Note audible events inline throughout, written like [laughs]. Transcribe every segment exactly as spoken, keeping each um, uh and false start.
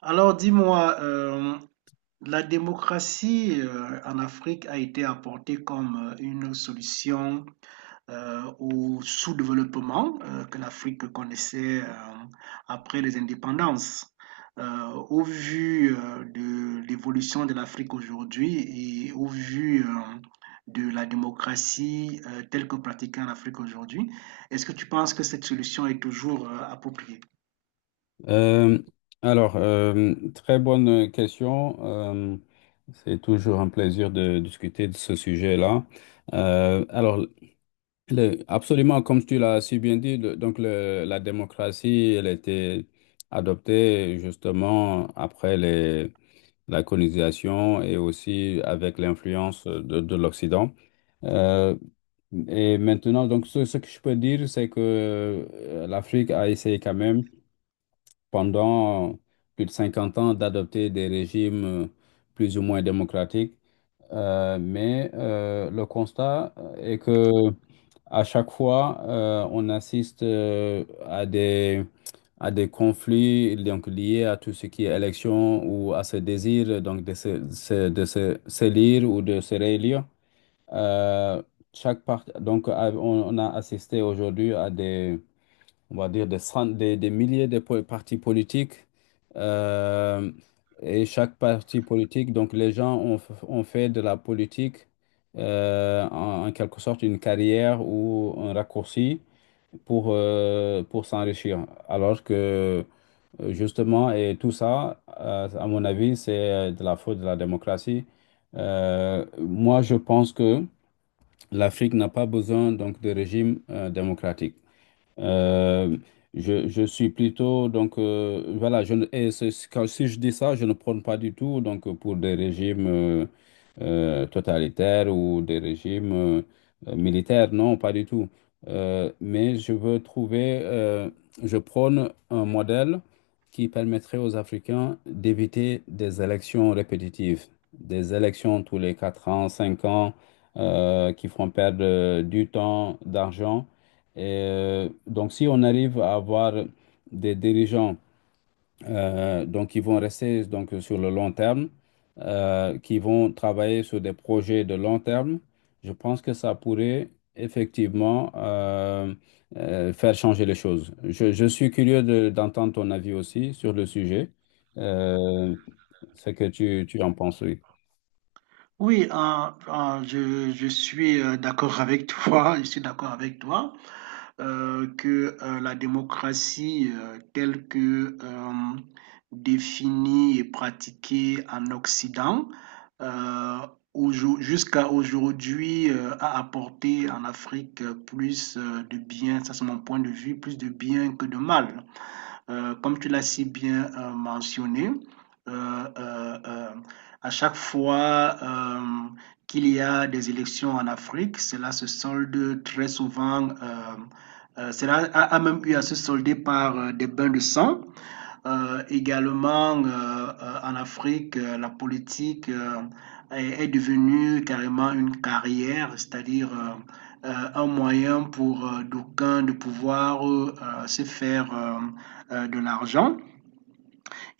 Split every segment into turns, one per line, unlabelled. Alors dis-moi, euh, la démocratie euh, en Afrique a été apportée comme euh, une solution euh, au sous-développement euh, que l'Afrique connaissait euh, après les indépendances. Euh, au vu euh, de l'évolution de l'Afrique aujourd'hui et au vu euh, de la démocratie euh, telle que pratiquée en Afrique aujourd'hui, est-ce que tu penses que cette solution est toujours euh, appropriée?
Euh, alors, euh, très bonne question. Euh, c'est toujours un plaisir de discuter de ce sujet-là. Euh, alors, le- absolument, comme tu l'as si bien dit, le- donc le- la démocratie, elle a été adoptée justement après les, la colonisation et aussi avec l'influence de, de l'Occident. Euh, et maintenant, donc, ce, ce que je peux dire, c'est que euh, l'Afrique a essayé quand même pendant plus de cinquante ans d'adopter des régimes euh, plus ou moins démocratiques. Euh, mais euh, le constat euh, est que à chaque fois, euh, on assiste euh, à des, à des conflits donc, liés à tout ce qui est élection ou à ce désir donc, de se, se- de se- s'élire ou de se réélire. Euh, chaque part, donc, à- on, on a assisté aujourd'hui à des on va dire des, cent- des, des milliers de po- partis politiques. euh, et chaque parti politique, donc les gens ont, f- ont fait de la politique, euh, en, en quelque sorte une carrière ou un raccourci pour, euh, pour s'enrichir. Alors que euh, justement, et tout ça, euh, à mon avis, c'est de la faute de la démocratie. Euh, moi, je pense que l'Afrique n'a pas besoin donc de régime euh, démocratique. Euh, je, je suis plutôt, donc, euh, voilà, je, ne- et c'est- c'est- quand, si je dis ça, je ne prône pas du tout donc, pour des régimes euh, euh, totalitaires ou des régimes euh, euh, militaires, non, pas du tout. Euh, mais je veux trouver, euh, je prône un modèle qui permettrait aux Africains d'éviter des élections répétitives, des élections tous les quatre ans, cinq ans, euh, qui font perdre euh, du temps, d'argent. Et euh, donc, si on arrive à avoir des dirigeants, euh, donc, qui vont rester donc, sur le long terme, euh, qui vont travailler sur des projets de long terme, je pense que ça pourrait effectivement euh, euh, faire changer les choses. Je, je suis curieux de- d'entendre ton avis aussi sur le sujet, euh, ce que tu, tu en penses, oui.
Oui, euh, euh, je, je suis euh, d'accord avec toi, [laughs] je suis d'accord avec toi euh, que euh, la démocratie euh, telle que euh, définie et pratiquée en Occident, euh, aujo- jusqu'à aujourd'hui euh, a apporté en Afrique euh, plus euh, de bien, ça c'est mon point de vue, plus de bien que de mal. Euh, comme tu l'as si bien euh, mentionné, euh, euh, euh, à chaque fois euh, qu'il y a des élections en Afrique, cela se solde très souvent. Euh, euh, cela a, a même eu à se solder par euh, des bains de sang euh, également. Euh, euh, en Afrique, euh, la politique euh, est, est devenue carrément une carrière, c'est-à-dire euh, euh, un moyen pour euh, d'aucuns de pouvoir euh, euh, se faire euh, euh, de l'argent.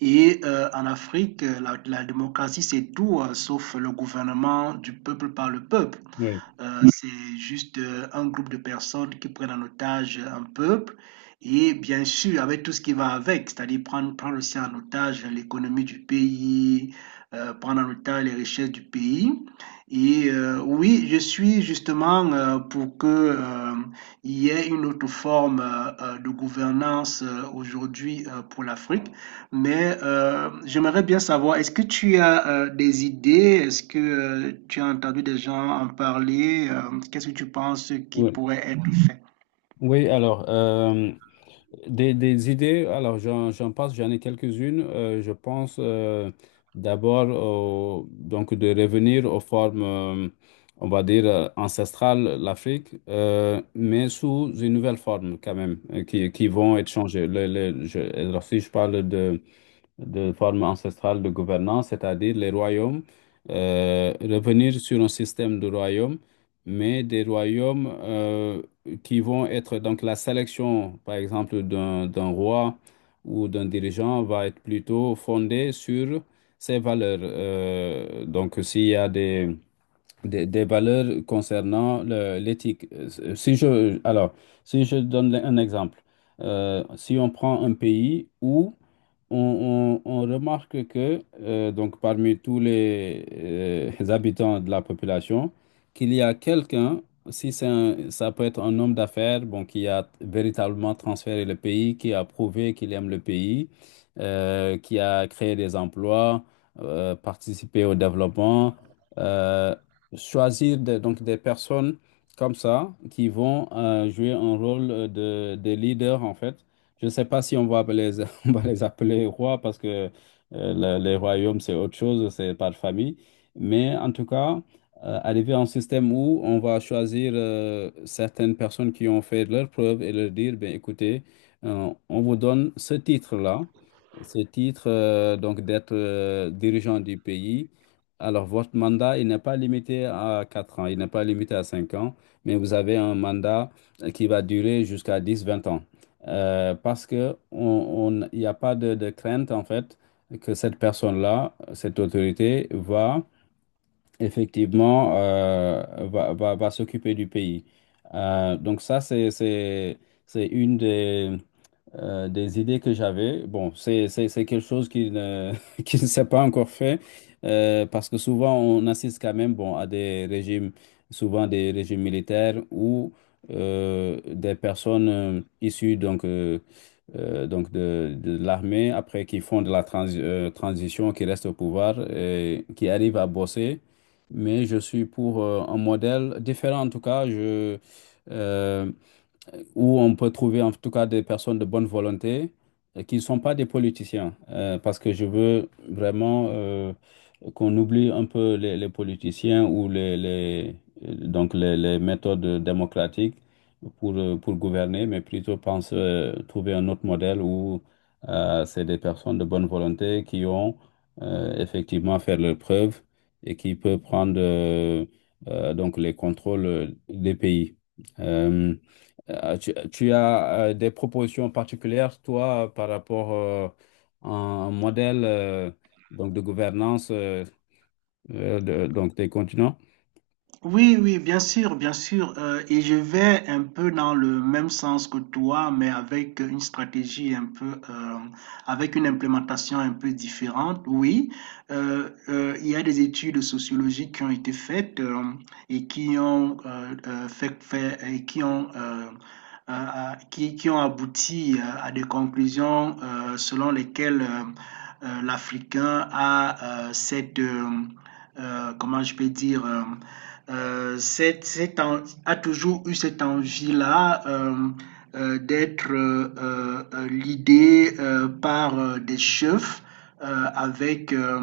Et euh, en Afrique, euh, la, la démocratie, c'est tout, euh, sauf le gouvernement du peuple par le peuple.
Oui.
Euh, c'est juste euh, un groupe de personnes qui prennent en otage un peuple et bien sûr avec tout ce qui va avec, c'est-à-dire prendre, prendre aussi en otage l'économie du pays, euh, prendre en otage les richesses du pays. Et euh, oui, je suis justement euh, pour que euh, il y ait une autre forme euh, euh, de gouvernance euh, aujourd'hui euh, pour l'Afrique. Mais euh, j'aimerais bien savoir, est-ce que tu as euh, des idées? Est-ce que euh, tu as entendu des gens en parler? Euh, qu'est-ce que tu penses qui
Oui.
pourrait être fait?
Oui, alors, euh, des, des idées, alors j'en, j'en passe, j'en ai quelques-unes. Euh, je pense, euh, d'abord, au- donc de revenir aux formes, euh, on va dire, euh, ancestrales, l'Afrique, euh, mais sous une nouvelle forme quand même, euh, qui, qui vont être changées. Le- le- je, alors, si je parle de de forme ancestrale de gouvernance, c'est-à-dire les royaumes. Euh, revenir sur un système de royaumes, mais des royaumes euh, qui vont être, donc la sélection, par exemple, d'un d'un roi ou d'un dirigeant va être plutôt fondée sur ses valeurs. Euh, donc, s'il y a des, des, des valeurs concernant le- l'éthique. Euh, si je, alors, si je donne un exemple, euh, si on prend un pays où on, on- on remarque que euh, donc parmi tous les, euh, les habitants de la population, qu'il y a quelqu'un. Si c'est un- ça peut être un homme d'affaires, bon, qui a véritablement transféré le pays, qui a prouvé qu'il aime le pays, euh, qui a créé des emplois, euh, participé au développement, euh, choisir des- donc des personnes comme ça qui vont euh, jouer un rôle de, de leader en fait. Je ne sais pas si on va appeler [laughs] on va les appeler rois, parce que euh, le- les royaumes, c'est autre chose, c'est par famille. Mais en tout cas, euh, arriver à un système où on va choisir euh, certaines personnes qui ont fait leurs preuves et leur dire, ben, écoutez, euh, on vous donne ce titre-là, ce titre, euh, donc d'être, euh, dirigeant du pays. Alors, votre mandat, il n'est pas limité à quatre ans, il n'est pas limité à cinq ans, mais vous avez un mandat euh, qui va durer jusqu'à dix, vingt ans, euh, parce que on, on- il n'y a pas de, de crainte en fait que cette personne-là, cette autorité, va effectivement, euh, va, va, va s'occuper du pays. Euh, donc ça, c'est, c'est, c'est une des euh, des idées que j'avais. Bon, c'est, c'est, c'est quelque chose qui ne, [laughs] qui ne s'est pas encore fait, euh, parce que souvent on assiste quand même, bon, à des régimes, souvent des régimes militaires où euh, des personnes euh, issues donc, euh, euh, donc de, de l'armée, après qui font de la transi- euh, transition, qui restent au pouvoir, et qui arrivent à bosser. Mais je suis pour, euh, un modèle différent en tout cas. Je, euh, où on peut trouver en tout cas des personnes de bonne volonté euh, qui ne sont pas des politiciens, euh, parce que je veux vraiment euh, qu'on oublie un peu les, les politiciens ou les, les- donc les, les méthodes démocratiques pour, euh, pour gouverner, mais plutôt pense euh, trouver un autre modèle où euh, c'est des personnes de bonne volonté qui ont, euh, effectivement fait leurs preuves et qui peuvent prendre euh, euh, donc les contrôles des pays. Euh, euh, tu, tu as, euh, des propositions particulières, toi, par rapport, euh, à un modèle, euh, donc de gouvernance, euh, euh, de- donc des continents?
Oui, oui, bien sûr, bien sûr. Euh, et je vais un peu dans le même sens que toi, mais avec une stratégie un peu, euh, avec une implémentation un peu différente. Oui, euh, euh, il y a des études sociologiques qui ont été faites euh, et qui ont euh, euh, fait, fait- et qui ont euh, euh, euh, qui, qui ont abouti euh, à des conclusions euh, selon lesquelles euh, euh, l'Africain a euh, cette, euh, euh, comment je peux dire, euh, euh, c'est, c'est en- a toujours eu cette envie-là euh, euh, d'être euh, euh, euh, l'idée euh, par euh, des chefs euh, avec euh,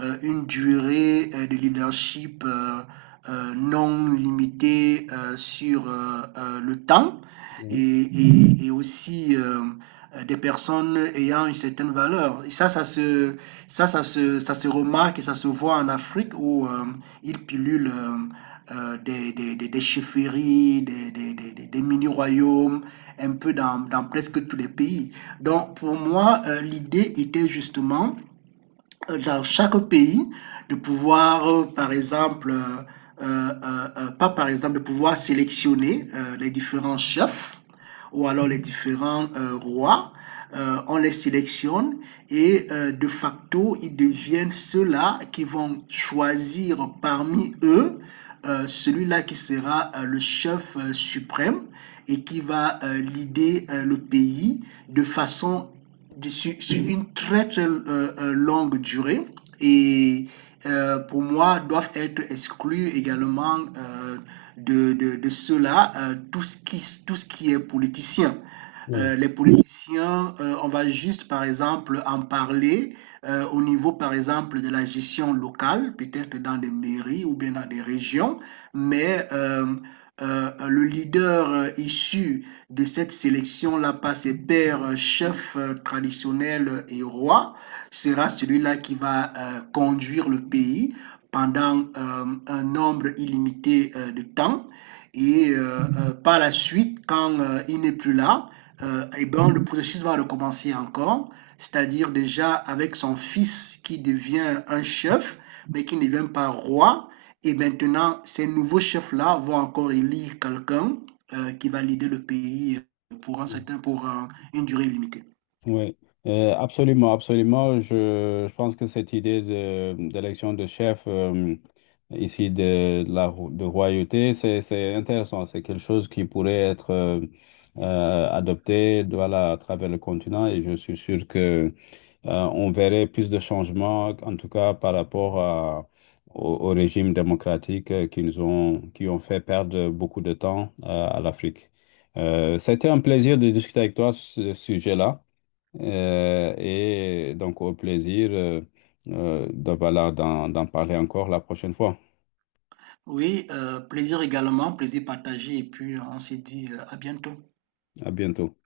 euh, une durée euh, de leadership euh, euh, non limitée euh, sur euh, euh, le temps et,
Oui,
et- et aussi euh, euh, des personnes ayant une certaine valeur. Et ça, ça se, ça, ça se, ça se remarque et ça se voit en Afrique où euh, ils pilulent. euh, euh, des, des, des, des chefferies, des, des, des- des mini-royaumes, un peu dans, dans presque tous les pays. Donc pour moi, euh, l'idée était justement euh, dans chaque pays de pouvoir, euh, par exemple, euh, euh, euh, euh, pas par exemple, de pouvoir sélectionner euh, les différents chefs ou alors les différents euh, rois. Euh, on les sélectionne et euh, de facto, ils deviennent ceux-là qui vont choisir parmi eux euh, celui-là qui sera euh, le chef euh, suprême et qui va euh, leader euh, le pays de façon sur, sur une très très euh, euh, longue durée et euh, pour moi doivent être exclus également euh, de, de, de cela euh, tout ce qui, tout ce qui est politicien.
oui,
Euh, les politiciens, euh, on va juste par exemple en parler euh, au niveau par exemple de la gestion locale, peut-être dans des mairies ou bien dans des régions, mais euh, euh, le leader euh, issu de cette sélection-là par ses pères chefs euh, traditionnels euh, et rois sera celui-là qui va euh, conduire le pays pendant euh, un nombre illimité euh, de temps. Et euh, euh, par la suite, quand euh, il n'est plus là, euh, eh ben, le processus va recommencer encore, c'est-à-dire déjà avec son fils qui devient un chef, mais qui ne devient pas roi. Et maintenant, ces nouveaux chefs-là vont encore élire quelqu'un euh, qui va l'aider le pays euh, pour, un
oui.
certain, pour euh, une durée limitée.
Oui. Euh, absolument, absolument. Je, je pense que cette idée de, d'élection de chef, euh, ici de, de la ro- de royauté, c'est, c'est intéressant. C'est quelque chose qui pourrait être euh, euh, adopté, voilà, à travers le continent, et je suis sûr que euh, on verrait plus de changements, en tout cas par rapport à- au, au régime démocratique euh, qui nous ont, qui ont fait perdre beaucoup de temps euh, à l'Afrique. Euh, c'était un plaisir de discuter avec toi ce sujet-là. euh, et donc au plaisir, euh, euh, de, voilà, d'en d'en parler encore la prochaine fois.
Oui, euh, plaisir également, plaisir partagé, et puis euh, on s'est dit euh, à bientôt.
À bientôt.